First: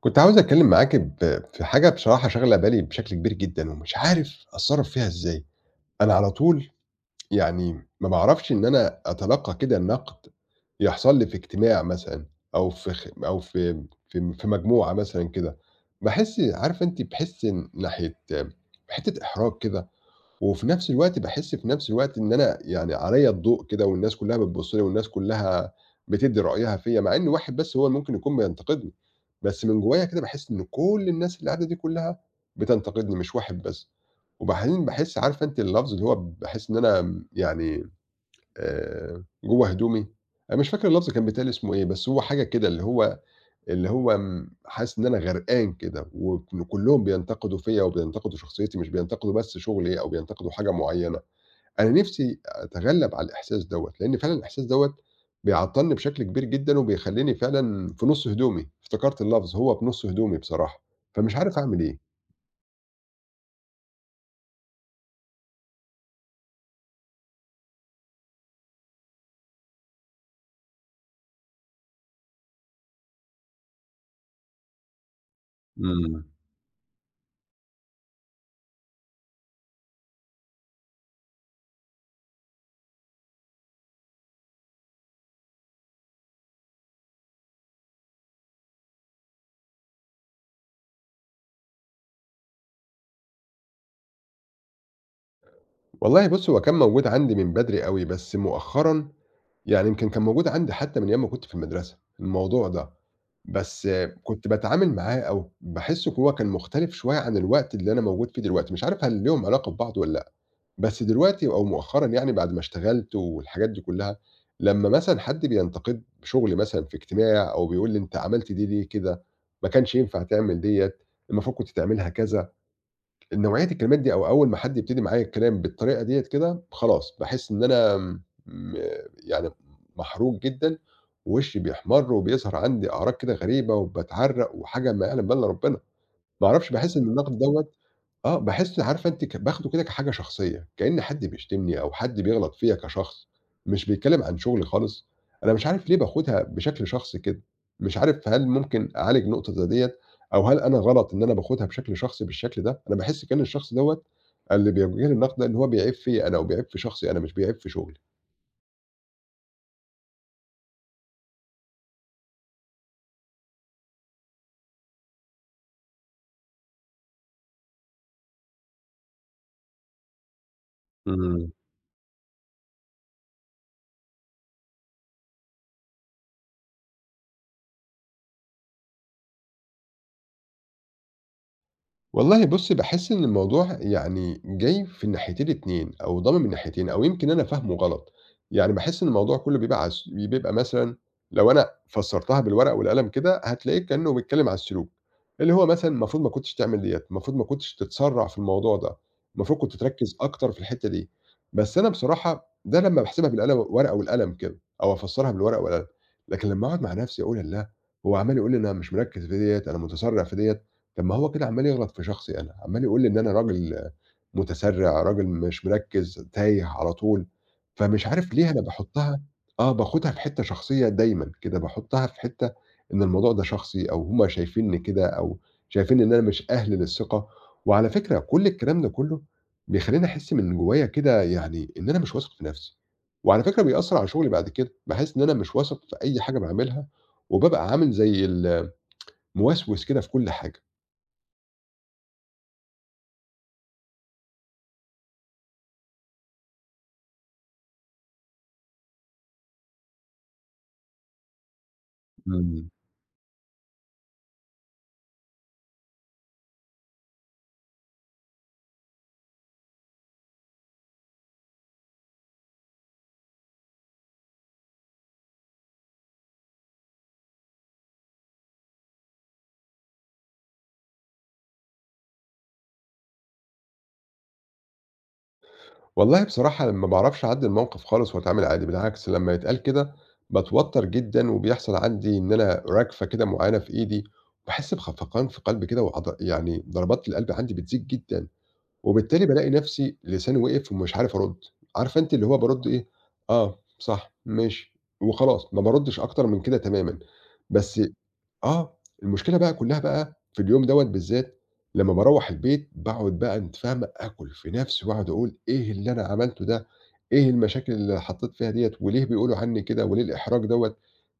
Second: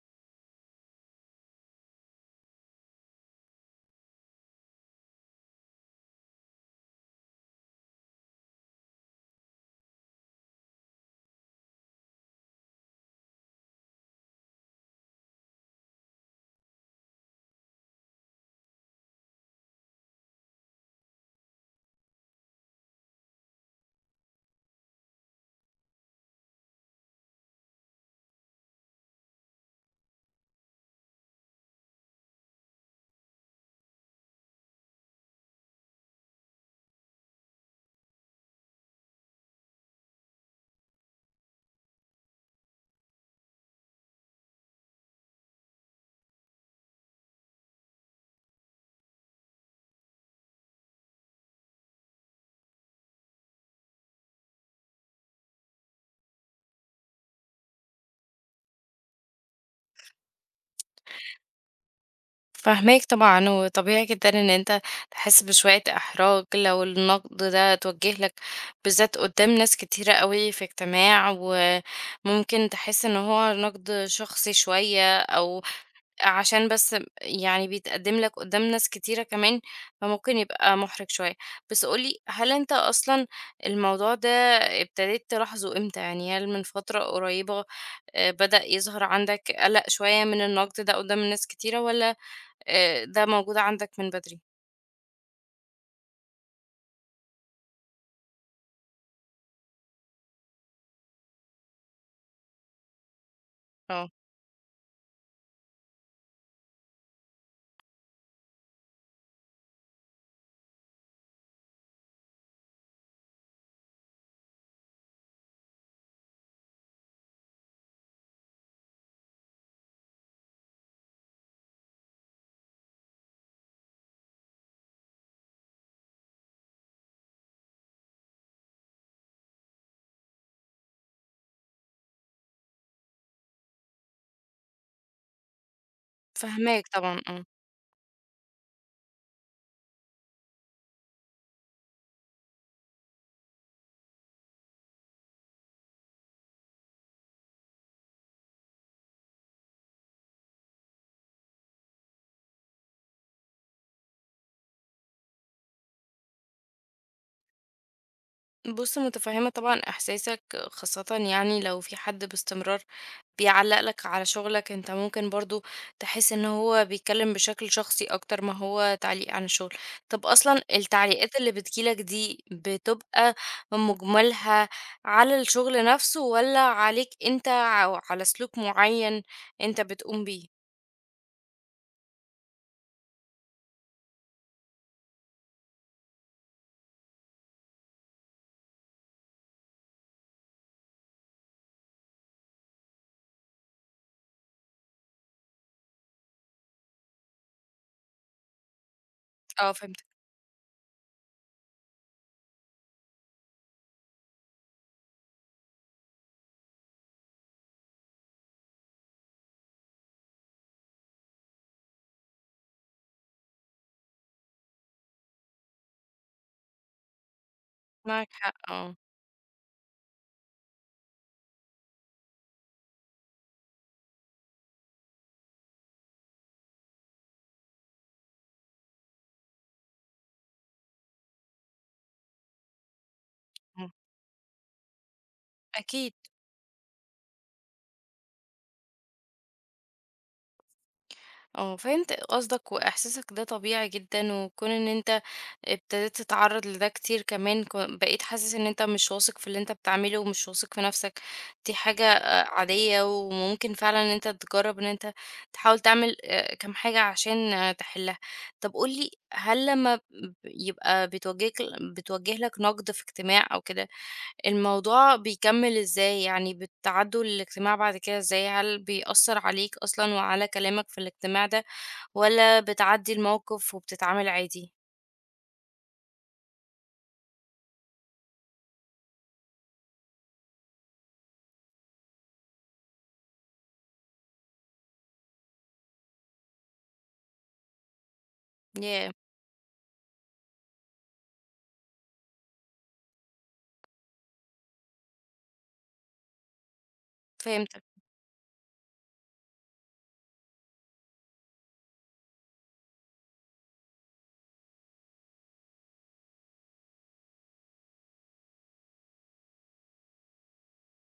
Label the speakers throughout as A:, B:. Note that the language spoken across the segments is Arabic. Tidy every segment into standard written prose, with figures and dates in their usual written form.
A: كنت عاوز اتكلم معاك في حاجه بصراحه شاغله بالي بشكل كبير جدا ومش عارف اتصرف فيها ازاي. انا على طول يعني ما بعرفش ان انا اتلقى كده النقد، يحصل لي في اجتماع مثلا، او في مجموعه مثلا كده. بحس عارف انت، بحس ناحيه حته احراج كده. وفي نفس الوقت باحس في نفس الوقت إن أنا يعني عليّا الضوء كده، والناس كلّها بتبُص لي، والناس كلّها بتدّي رأيها فيّا، مع إن واحد بس هو اللي ممكن يكون بينتقدني، بس من جوايا كده باحس إن كل الناس اللي قاعدة دي كلّها بتنتقدني مش واحد بس. وبعدين باحس، عارفة أنتِ اللفظ اللي هو، باحس إن أنا م يعني جوّه هدومي. أنا مش فاكر اللفظ كان بيتقال اسمه إيه، بس هو حاجة كده اللي هو، اللي هو حاسس إن أنا غرقان كده، وكل كلّهم بينتقدوا فيّا وبينتقدوا شخصيتي، مش بينتقدوا بس شغلي أو بينتقدوا حاجة معيّنة. أنا نِفْسي أتغلّب على الإحساس دوّة، لإن فعلًا الإحساس دوّة بيعطّلني بشكل كبير جدًا، وبيخلّيني فعلًا في نُص هدومي، افتكرت اللفظ، هو في نُص هدومي بصراحة، فمش عارف أعمل إيه.
B: فاهماك طبعًا، وطبيعي جدًا إن أنت تحس بشوية إحراج لو النقد ده اتوجه لك، بالذات قدّام ناس كتيرة أوي في اجتماع، وممكن تحس إن هو نقد شخصي شوية، أو
A: إمم.
B: عشان بس بيتقدم لك قدّام ناس كتيرة كمان، فممكن يبقى محرج شوية. بس قُل لي، هل أنت أصلًا الموضوع ده ابتديت تلاحظه إمتى؟ يعني هل من فترة قريبة بدأ يظهر عندك قلق شوية من النقد ده قدّام الناس كتيرة، والّا ده موجود عندك من بدري،
A: والله بُص، هو كان موجود عندي من بدري أوي، بس مؤخرًا يعني يمكن كان موجود عندي حتى من أيام ما كنت في المدرسة، الموضوع ده. بس
B: آه،
A: كنت باتعامل معاه أو باحسّه، هو كان مختلف شوية عن الوقت اللي أنا موجود فيه دلوقتي، مش عارف هل ليهم علاقة ببعض والّا لأ. بس دلوقتي أو مؤخرًا يعني بعد ما اشتغلت والحاجات دي كلّها، لمّا مثلًا حد بينتقد شغلي مثلًا في اجتماع أو بيقول لي: "أنت عملت دي ليه كده؟ ما كانش ينفع تعمل ديّة، المفروض كنت تعملها كذا." نوعية الكلمات دي أو أول ما حد يبتدي معايا الكلام بالطريقة ديّة كده، خلاص باحس إن أنا م يعني محروق جدًا، ووشي بيحمَر وبيظهر عندي أعراض كده غريبة وباتعرّق وحاجة ما يعلم بها إلّا ربنا. ما أعرفش،
B: فاهماك
A: باحس إن
B: طبعًا،
A: النقد
B: آه.
A: دوّة آه، باحس عارفة أنتِ، باخده كده كحاجة شخصية، كإن حد بيشتمني أو حد بيغلط فيّا كشخص، مش بيتكلم عن شغلي خالص. أنا مش عارف ليه باخدها بشكل شخصي كده، مش عارف هل ممكن أعالج نقطة زي ديّة أو هل أنا غلط إن أنا باخدها بشكل شخصي بالشكل ده؟ أنا باحس كأن الشخص دوّة اللي بيوجه لي النقد ده إن هو بيعيب فيّا أنا أو بيعيب في شخصي أنا، مش بيعيب في شغلي.
B: بُص، متفهمة طبعًا إحساسك، خاصةً يعني لو في حد باستمرار بيعلّق لك على شغلك، أنت ممكن برضه تحس إن هو بيتكلم بشكل شخصي أكتر ما هو تعليق عن الشغل. طب أصلًا التعليقات
A: إمم.
B: اللي بتيجي لك دي بتبقى مجملها على الشغل نفسه والّا عليك أنت أو على سلوك معين أنت بتقوم بيه؟
A: والله بُص، باحس إن الموضوع يعني جاي في الناحيتين الاتنين أو ضامن من ناحيتين، أو يمكن أنا فاهمه غلط. يعني باحس إن الموضوع كُلّه بيبقى على الس بيبقى مثلًا لو أنا فسّرتها بالورقة والقلم كده هتلاقيه كإنه بيتكلّم على السلوك، اللي هو مثلًا المفروض ما كنتش تعمل ديّة، المفروض ما كنتش تتسرّع في الموضوع ده، المفروض
B: آه،
A: كنت
B: فهمتك.
A: تركّز أكتر في الحتّة دي. بس أنا بصراحة ده لمّا باحسبها ورقة والقلم كده أو أفسّرها بالورقة والقلم، لكن لمّا أقعد مع نَفْسي أقول الله! هو عمّال يقول لي أنا مش مركّز في ديّة، أنا متسرّع في ديّة. طب ما هو كده عمّال يغلط في شخصي أنا، عمّال يقول لي إن أنا راجل متسرع، راجل مش مركّز، تايه على طول. فمش
B: معاك
A: عارف ليه
B: حق،
A: أنا
B: آه،
A: باحطّها آه، باخدها في حتّة شخصية دايمًا كده، باحطّها في حتّة إن الموضوع ده شخصي أو هم شايفينّي كده، أو شايفين إن أنا مش أهل للثقة. وعلى فكرة كل الكلام ده كلّه بيخلّيني أحس من جوّايا كده يعني إن أنا مش واثق في نَفْسي، وعلى فكرة
B: إمم،
A: بيأثّر على شغلي بعد كده، باحس إن أنا مش واثق في
B: أكيد.
A: أي حاجة باعملها وبابقى عامل زي الموسوس كده في كل حاجة.
B: آه، فهمت قصدك وإحساسك ده طبيعي جدًا، وكون إن أنت ابتديت تتعرّض لده كتير كمان ك بقيت حاسس إن أنت مش واثق في اللي أنت بتعمله ومش واثق في نَفْسك، دي حاجة
A: إمم.
B: عادية وممكن فعلًا إن أنت تجرّب إن أنت تحاول تعمل كام حاجة عشان آه، تحلّها. طَب قُل لي هل لمّا ب يبقى بتواجهك بتوجّه لك نَقْد في اجتماع أو كده، الموضوع بيكمّل إزاي؟ يعني بتعدّوا الاجتماع بعد كده إزاي؟ هل بيأثّر عليك أصلًا وعلى كلامك في الاجتماع ده والّا بتعدّي الموقف وبتتعامل عادي؟
A: والله بصراحة ما باعرفش أعدّي الموقف خالص وأتعامل عادي، بالعكس لمّا يتقال كده باتوتّر جدًا وبيحصل عندي إن أنا رَجفة كده معيّنة في إيدي، باحس بخفقان في قلبي كده، يعني ضربات القلب عندي بتزيد جدًا،
B: ياه!
A: وبالتالي بالاقي نَفْسي لساني وقف ومش عارف أرُد. عارفة أنتِ اللي هو بارُد إيه، آه، صح، ماشي، وخلاص ما باردّش أكتر من كده تمامًا. بس
B: فهمتك،
A: آه، المشكلة بقى كلّها بقى في اليوم دوّة بالذات لمّا باروّح البيت باقعد بقى أنتِ فاهمة، آكل في نَفْسي واقعد أقول إيه اللي أنا عملته ده، إيه المشاكل اللي حطّيت فيها ديّة وليه بيقولوا عني كده وليه الإحراج دوّة؟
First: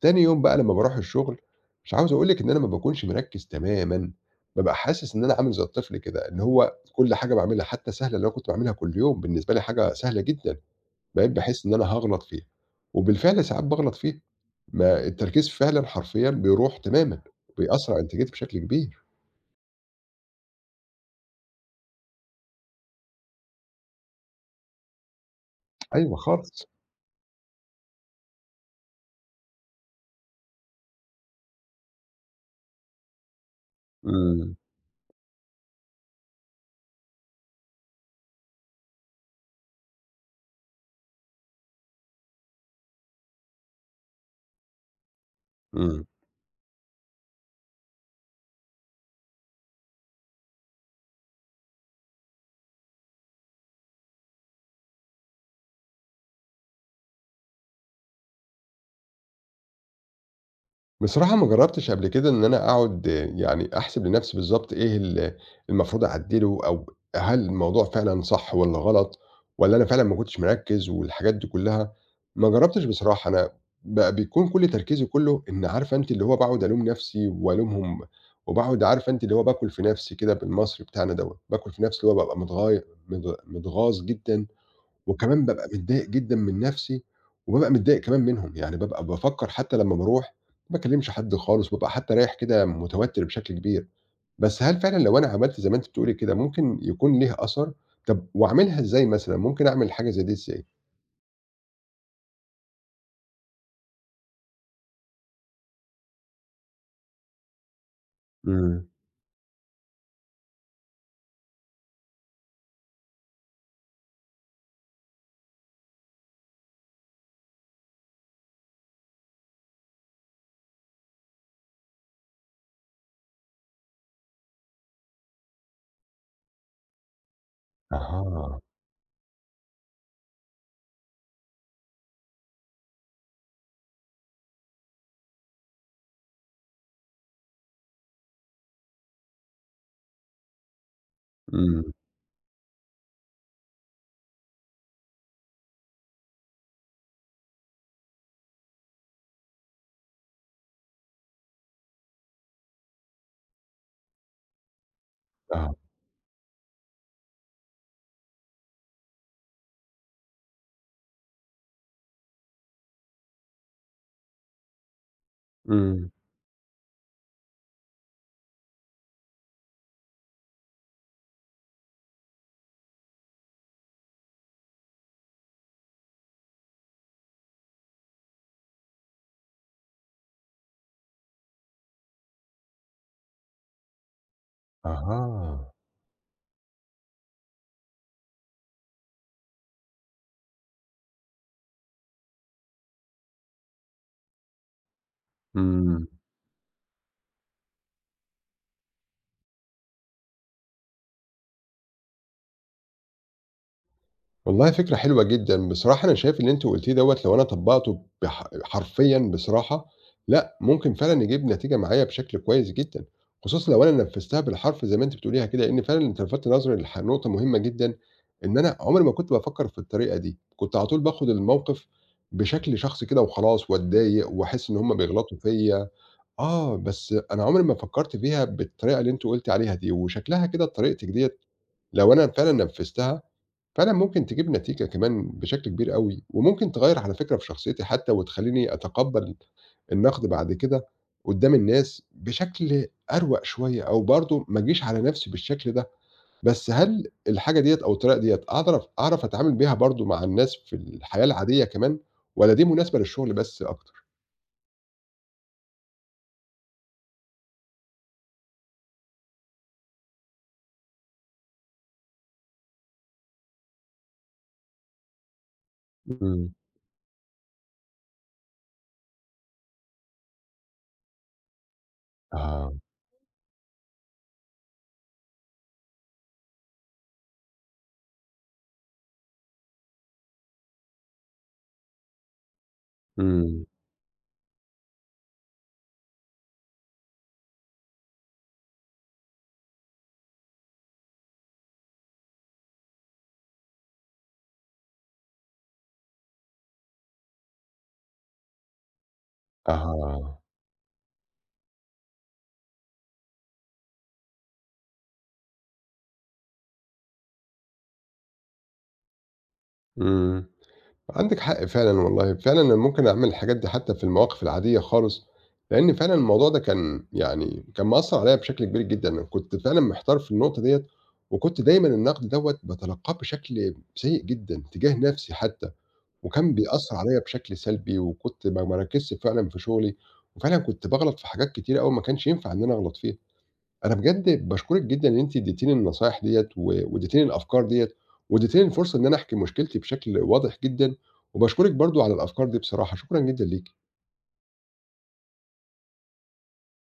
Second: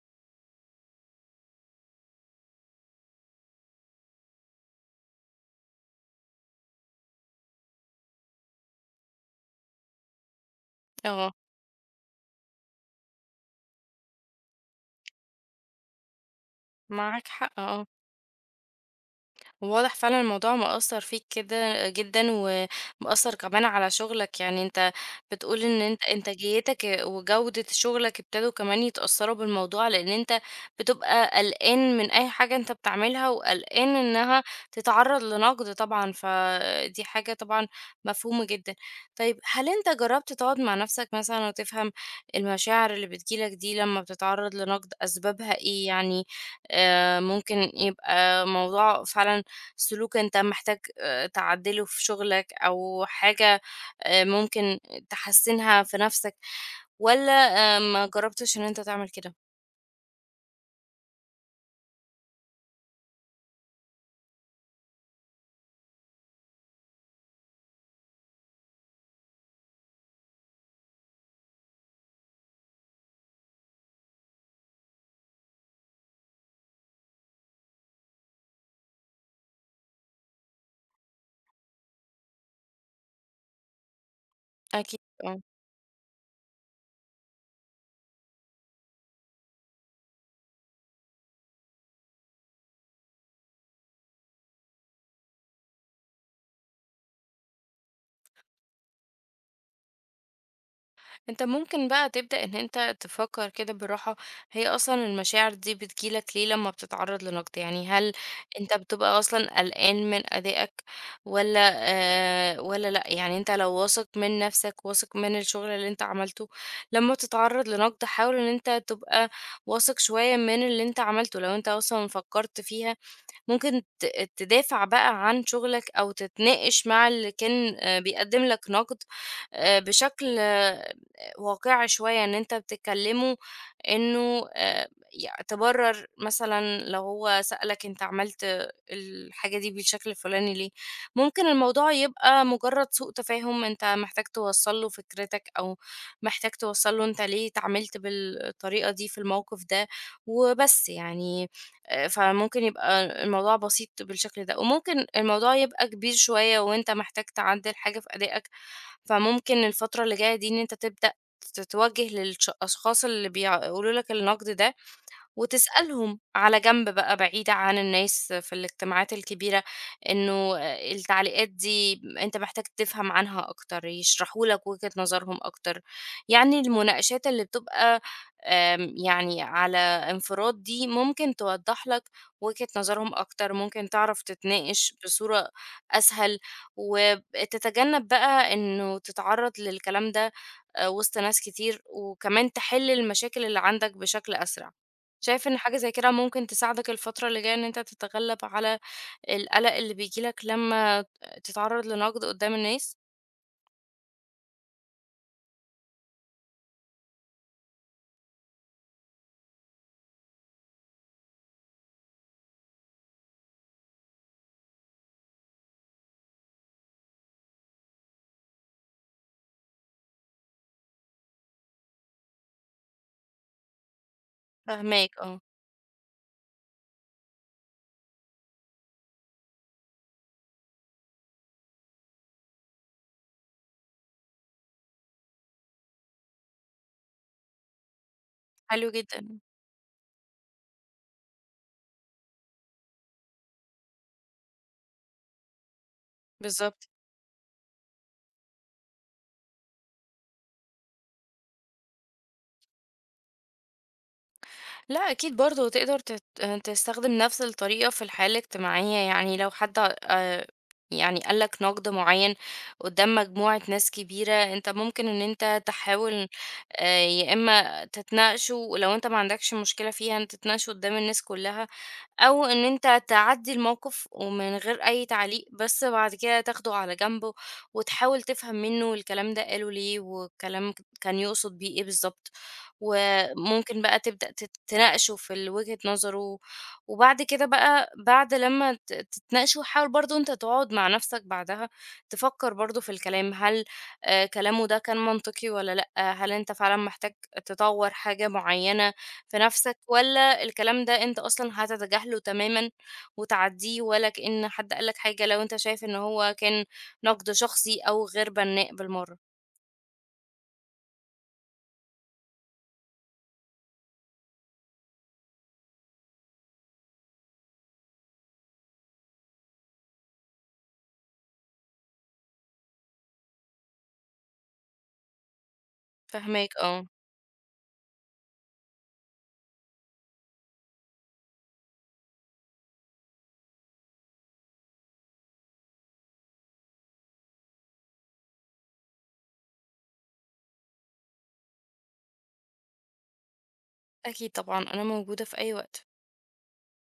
A: تاني يوم بقى لمّا باروح الشغل مش عاوز أقول لِك إن أنا ما باكونش مركّز تمامًا، بابقى حاسس إن أنا عامل زي الطفل كده، اللي هو كل حاجة باعملها حتى سهلة اللي أنا كنت باعملها كل يوم، بالنسبة لي حاجة سهلة جدًا. بقيت
B: آه،
A: باحس إن أنا هاغلط فيها، وبالفعل ساعات باغلط فيها، ما التركيز فعلًا حرفيًا بيروح تمامًا،
B: معاك حق آه.
A: بيأثّر على إنتاجيتي بشكل كبير.
B: واضح فعلا الموضوع مأثر فيك كده جدا ومأثر كمان على شغلك، يعني انت بتقول ان انت
A: أيوه خالص.
B: انتاجيتك وجودة شغلك ابتدوا كمان يتأثروا بالموضوع لان انت بتبقى قلقان من اي حاجة انت بتعملها وقلقان انها
A: إمم.
B: تتعرض لنقد، طبعا فدي حاجة طبعا مفهومة جدا. طيب هل انت جربت تقعد مع نفسك مثلا وتفهم المشاعر اللي بتجيلك دي لما بتتعرض لنقد اسبابها ايه؟
A: إمم.
B: يعني آه، ممكن يبقى موضوع فعلا سلوك أنت محتاج تعدّله في شغلك، أو حاجة ممكن تحسّنها في نَفْسك، والّا ما جرّبتش إن أنت تعمل كده؟
A: بصراحة ما جرّبتش قبل كده إن أنا أقعد آه، يعني أحسب لنَفْسي بالضبط إيه المفروض أعدّله، أو هل الموضوع فعلًا صح والّا غلط، والّا أنا فعلًا ما كنتش مركّز والحاجات دي كُلّها. ما جرّبتش بصراحة أنا، بقى بيكون كل تركيزي كُلّه إن عارفة أنتِ اللي هو باقعد ألوم نَفْسي والومهم، وباقعد عارفة أنتِ اللي هو باكُل في نَفْسي كده بالمصري بتاعنا دوّة، باكُل في نَفْسي اللي هو بابقى متغاي مت متغاظ جدًا،
B: أكيد، آه.
A: وكمان بابقى متضايق جدًا من نَفْسي، وبابقى متضايق كمان منهم. يعني بابقى بافكّر حتى لمّا باروح ما باكلّمش حد خالص، بابقى حتى رايح كده متوتّر بشكل كبير. بس هل فعلًا لو أنا عملت زي ما أنتِ بتقولي كده ممكن يكون ليه أثر؟ طَب وأعملها إزاي مثلًا، ممكن أعمل حاجة زي دي إزاي؟
B: انت ممكن بقى تبدأ ان انت تفكر كده بالراحة. هي اصلا المشاعر دي بتجيلك ليه لما بتتعرض لنقد؟ يعني هل انت
A: إمم.
B: بتبقى اصلا قلقان من ادائك ولا آه ولا لا؟ يعني انت لو واثق من نفسك واثق من الشغل اللي انت عملته لما تتعرض لنقد حاول ان انت تبقى واثق شوية من اللي انت عملته، لو انت اصلا فكرت فيها ممكن تدافع بقى عن شغلك أو تتناقش مع اللي كان بيقدّم
A: أها.
B: لك نقد، بشكل آه، واقعي شوية، إن أنت بتكلمه إنه ي تبرر مثلًا لو هو سألك أنت عملت الحاجة دي بالشكل الفلاني ليه، ممكن
A: إمم.
B: الموضوع يبقى مجرد سوء تفاهم أنت محتاج توصّل له فكرتك، أو محتاج توصّل له أنت ليه اتعاملت بالطريقة دي في الموقف ده وبس يعني. فممكن يبقى الموضوع بسيط بالشكل ده، وممكن الموضوع
A: آه.
B: يبقى كبير شوية وأنت محتاج تعدّل حاجة في أدائك، فممكن الفترة اللي جاية دي إن أنت تبدأ تتوجه الأشخاص اللي بيقولوا لك النقد ده
A: إمم.
B: وتسألهم على جنب بقى بعيدة عن الناس في الاجتماعات الكبيرة، إنه التعليقات دي أنت محتاج تفهم عنها أكتر يشرحوا لك وجهة نظرهم أكتر، يعني المناقشات اللي بتبقى يعني على انفراد دي ممكن توضح لك وجهة نظرهم أكتر، ممكن تعرف تتناقش بصورة
A: أها.
B: أسهل وتتجنب بقى إنه تتعرض للكلام ده، آه، وسط ناس كتير وكمان تحل المشاكل اللي عندك بشكل أسرع. شايف إن حاجة زي
A: إمم.
B: كده ممكن تساعدك الفترة اللي جاية إن أنت تتغلب على القلق اللي بييجي لك لمّا تتعرّض لنقد قدّام الناس؟
A: والله فكرة حلوة جدًا، بصراحة أنا شايف اللي أنتِ قُلتيه دوّة لو أنا طبّقته حرفيًا بصراحة، لأ، ممكن فعلًا يجيب نتيجة معايا بشكل كويس جدًا، خصوصًا لو أنا نفّذتها بالحرف زي ما أنتِ بتقوليها كده، لإن فعلًا أنتِ لفتِ نظري نقطة مهمة جدًا، إن أنا عمري ما كنت بافكّر في الطريقة دي، كنت على طول باخد الموقف بشكل شخصي كده وخلاص واتضايق وأحس إن هُم
B: فاهماك
A: بيغلطوا
B: آه،
A: فيّا. آه، بس أنا عمري ما فكّرت فيها بالطريقة اللي أنتِ قُلتِ عليها دي، وشكلها كده طريقتِك ديّة لو أنا فعلًا نفّذتها فعلًا ممكن تجيب نتيجة كمان بشكل كبير أوي، وممكن تغيّر على فكرة في شخصيتي حتى وتخلّيني
B: حلو
A: أتقبّل
B: جدًا،
A: النقد بعد كده قدّام الناس بشكل أروَق شوية، أو برضه ما أجيش على نَفْسي بالشكل ده. بس
B: بالضبط.
A: هل الحاجة ديّة أو الطريقة ديّة أعرف، أتعامل بيها برضه مع الناس في الحياة العادية كمان، والّا دي مناسبة للشغل بس أكتر؟
B: لأ أكيد برضه تقدر تستخدم نفس الطريقة في الحياة الاجتماعية، يعني لو حد آآ يعني قال لك نقد معيّن قدّام مجموعة ناس كبيرة، أنت ممكن إن أنت تحاول
A: إمم.
B: يا إما تتناقشوا ولو أنت ما عندكش مشكلة فيها إن تتناقشوا قدّام الناس كلّها، أو إن
A: آه.
B: أنت تعدّي الموقف ومن غير أي تعليق، بس بعد كده تاخده على جنبه وتحاول تفهم منّه الكلام ده قاله ليه والكلام كان يقصد بيه إيه بالضبط. و
A: إمم.
B: ممكن بقى تبدأ تناقشوا في وجهة نظره، وبعد كده بقى بعد لمّا تتناقشوا حاول برضه أنت تقعد مع نفسك بعدها تفكّر برضه في الكلام، هل كلامه ده كان منطقي والّا لأ؟ هل أنت فعلًا محتاج تطوّر حاجة معيّنة في نفسك
A: آه.
B: والّا الكلام ده أنت أصلًا هتتجاهله تمامًا وتعدّيه ولا كأن حد قال لك حاجة، لو أنت شايف إن هو كان نقد شخصي أو غير بنّاء بالمَرّة؟
A: إمم. عندِك حق فعلًا والله، فعلًا أنا ممكن أعمل الحاجات دي حتى في المواقف العادية خالص، لإن فعلًا الموضوع ده كان يعني كان مأثّر عليَّ بشكل كبير جدًا، أنا كنت فعلًا محتار في النقطة ديّة، وكنت دايمًا النقد دوّة باتلقّاه بشكل سيء جدًا تجاه نفسي حتى، وكان
B: فاهماك آه،
A: بيأثّر عليَّ بشكل سلبي، وكنت ما باركّزش فعلًا في شغلي، وفعلًا كنت باغلط في حاجات كتيرة أوي ما كانش ينفع إن أنا أغلط فيها. أنا بجد باشكرِك جدًا إن أنتِ ادّيتيني النصايح ديّة وادّيتيني الأفكار ديّة وادّيتيني الفرصة إن أنا أحكي مشكلتي بشكل واضح جدًا، وباشكرِك برضه على الأفكار دي بصراحة، شكرًا جدًا ليكِ.
B: أكيد طبعًا، أنا موجودة في أي وقت.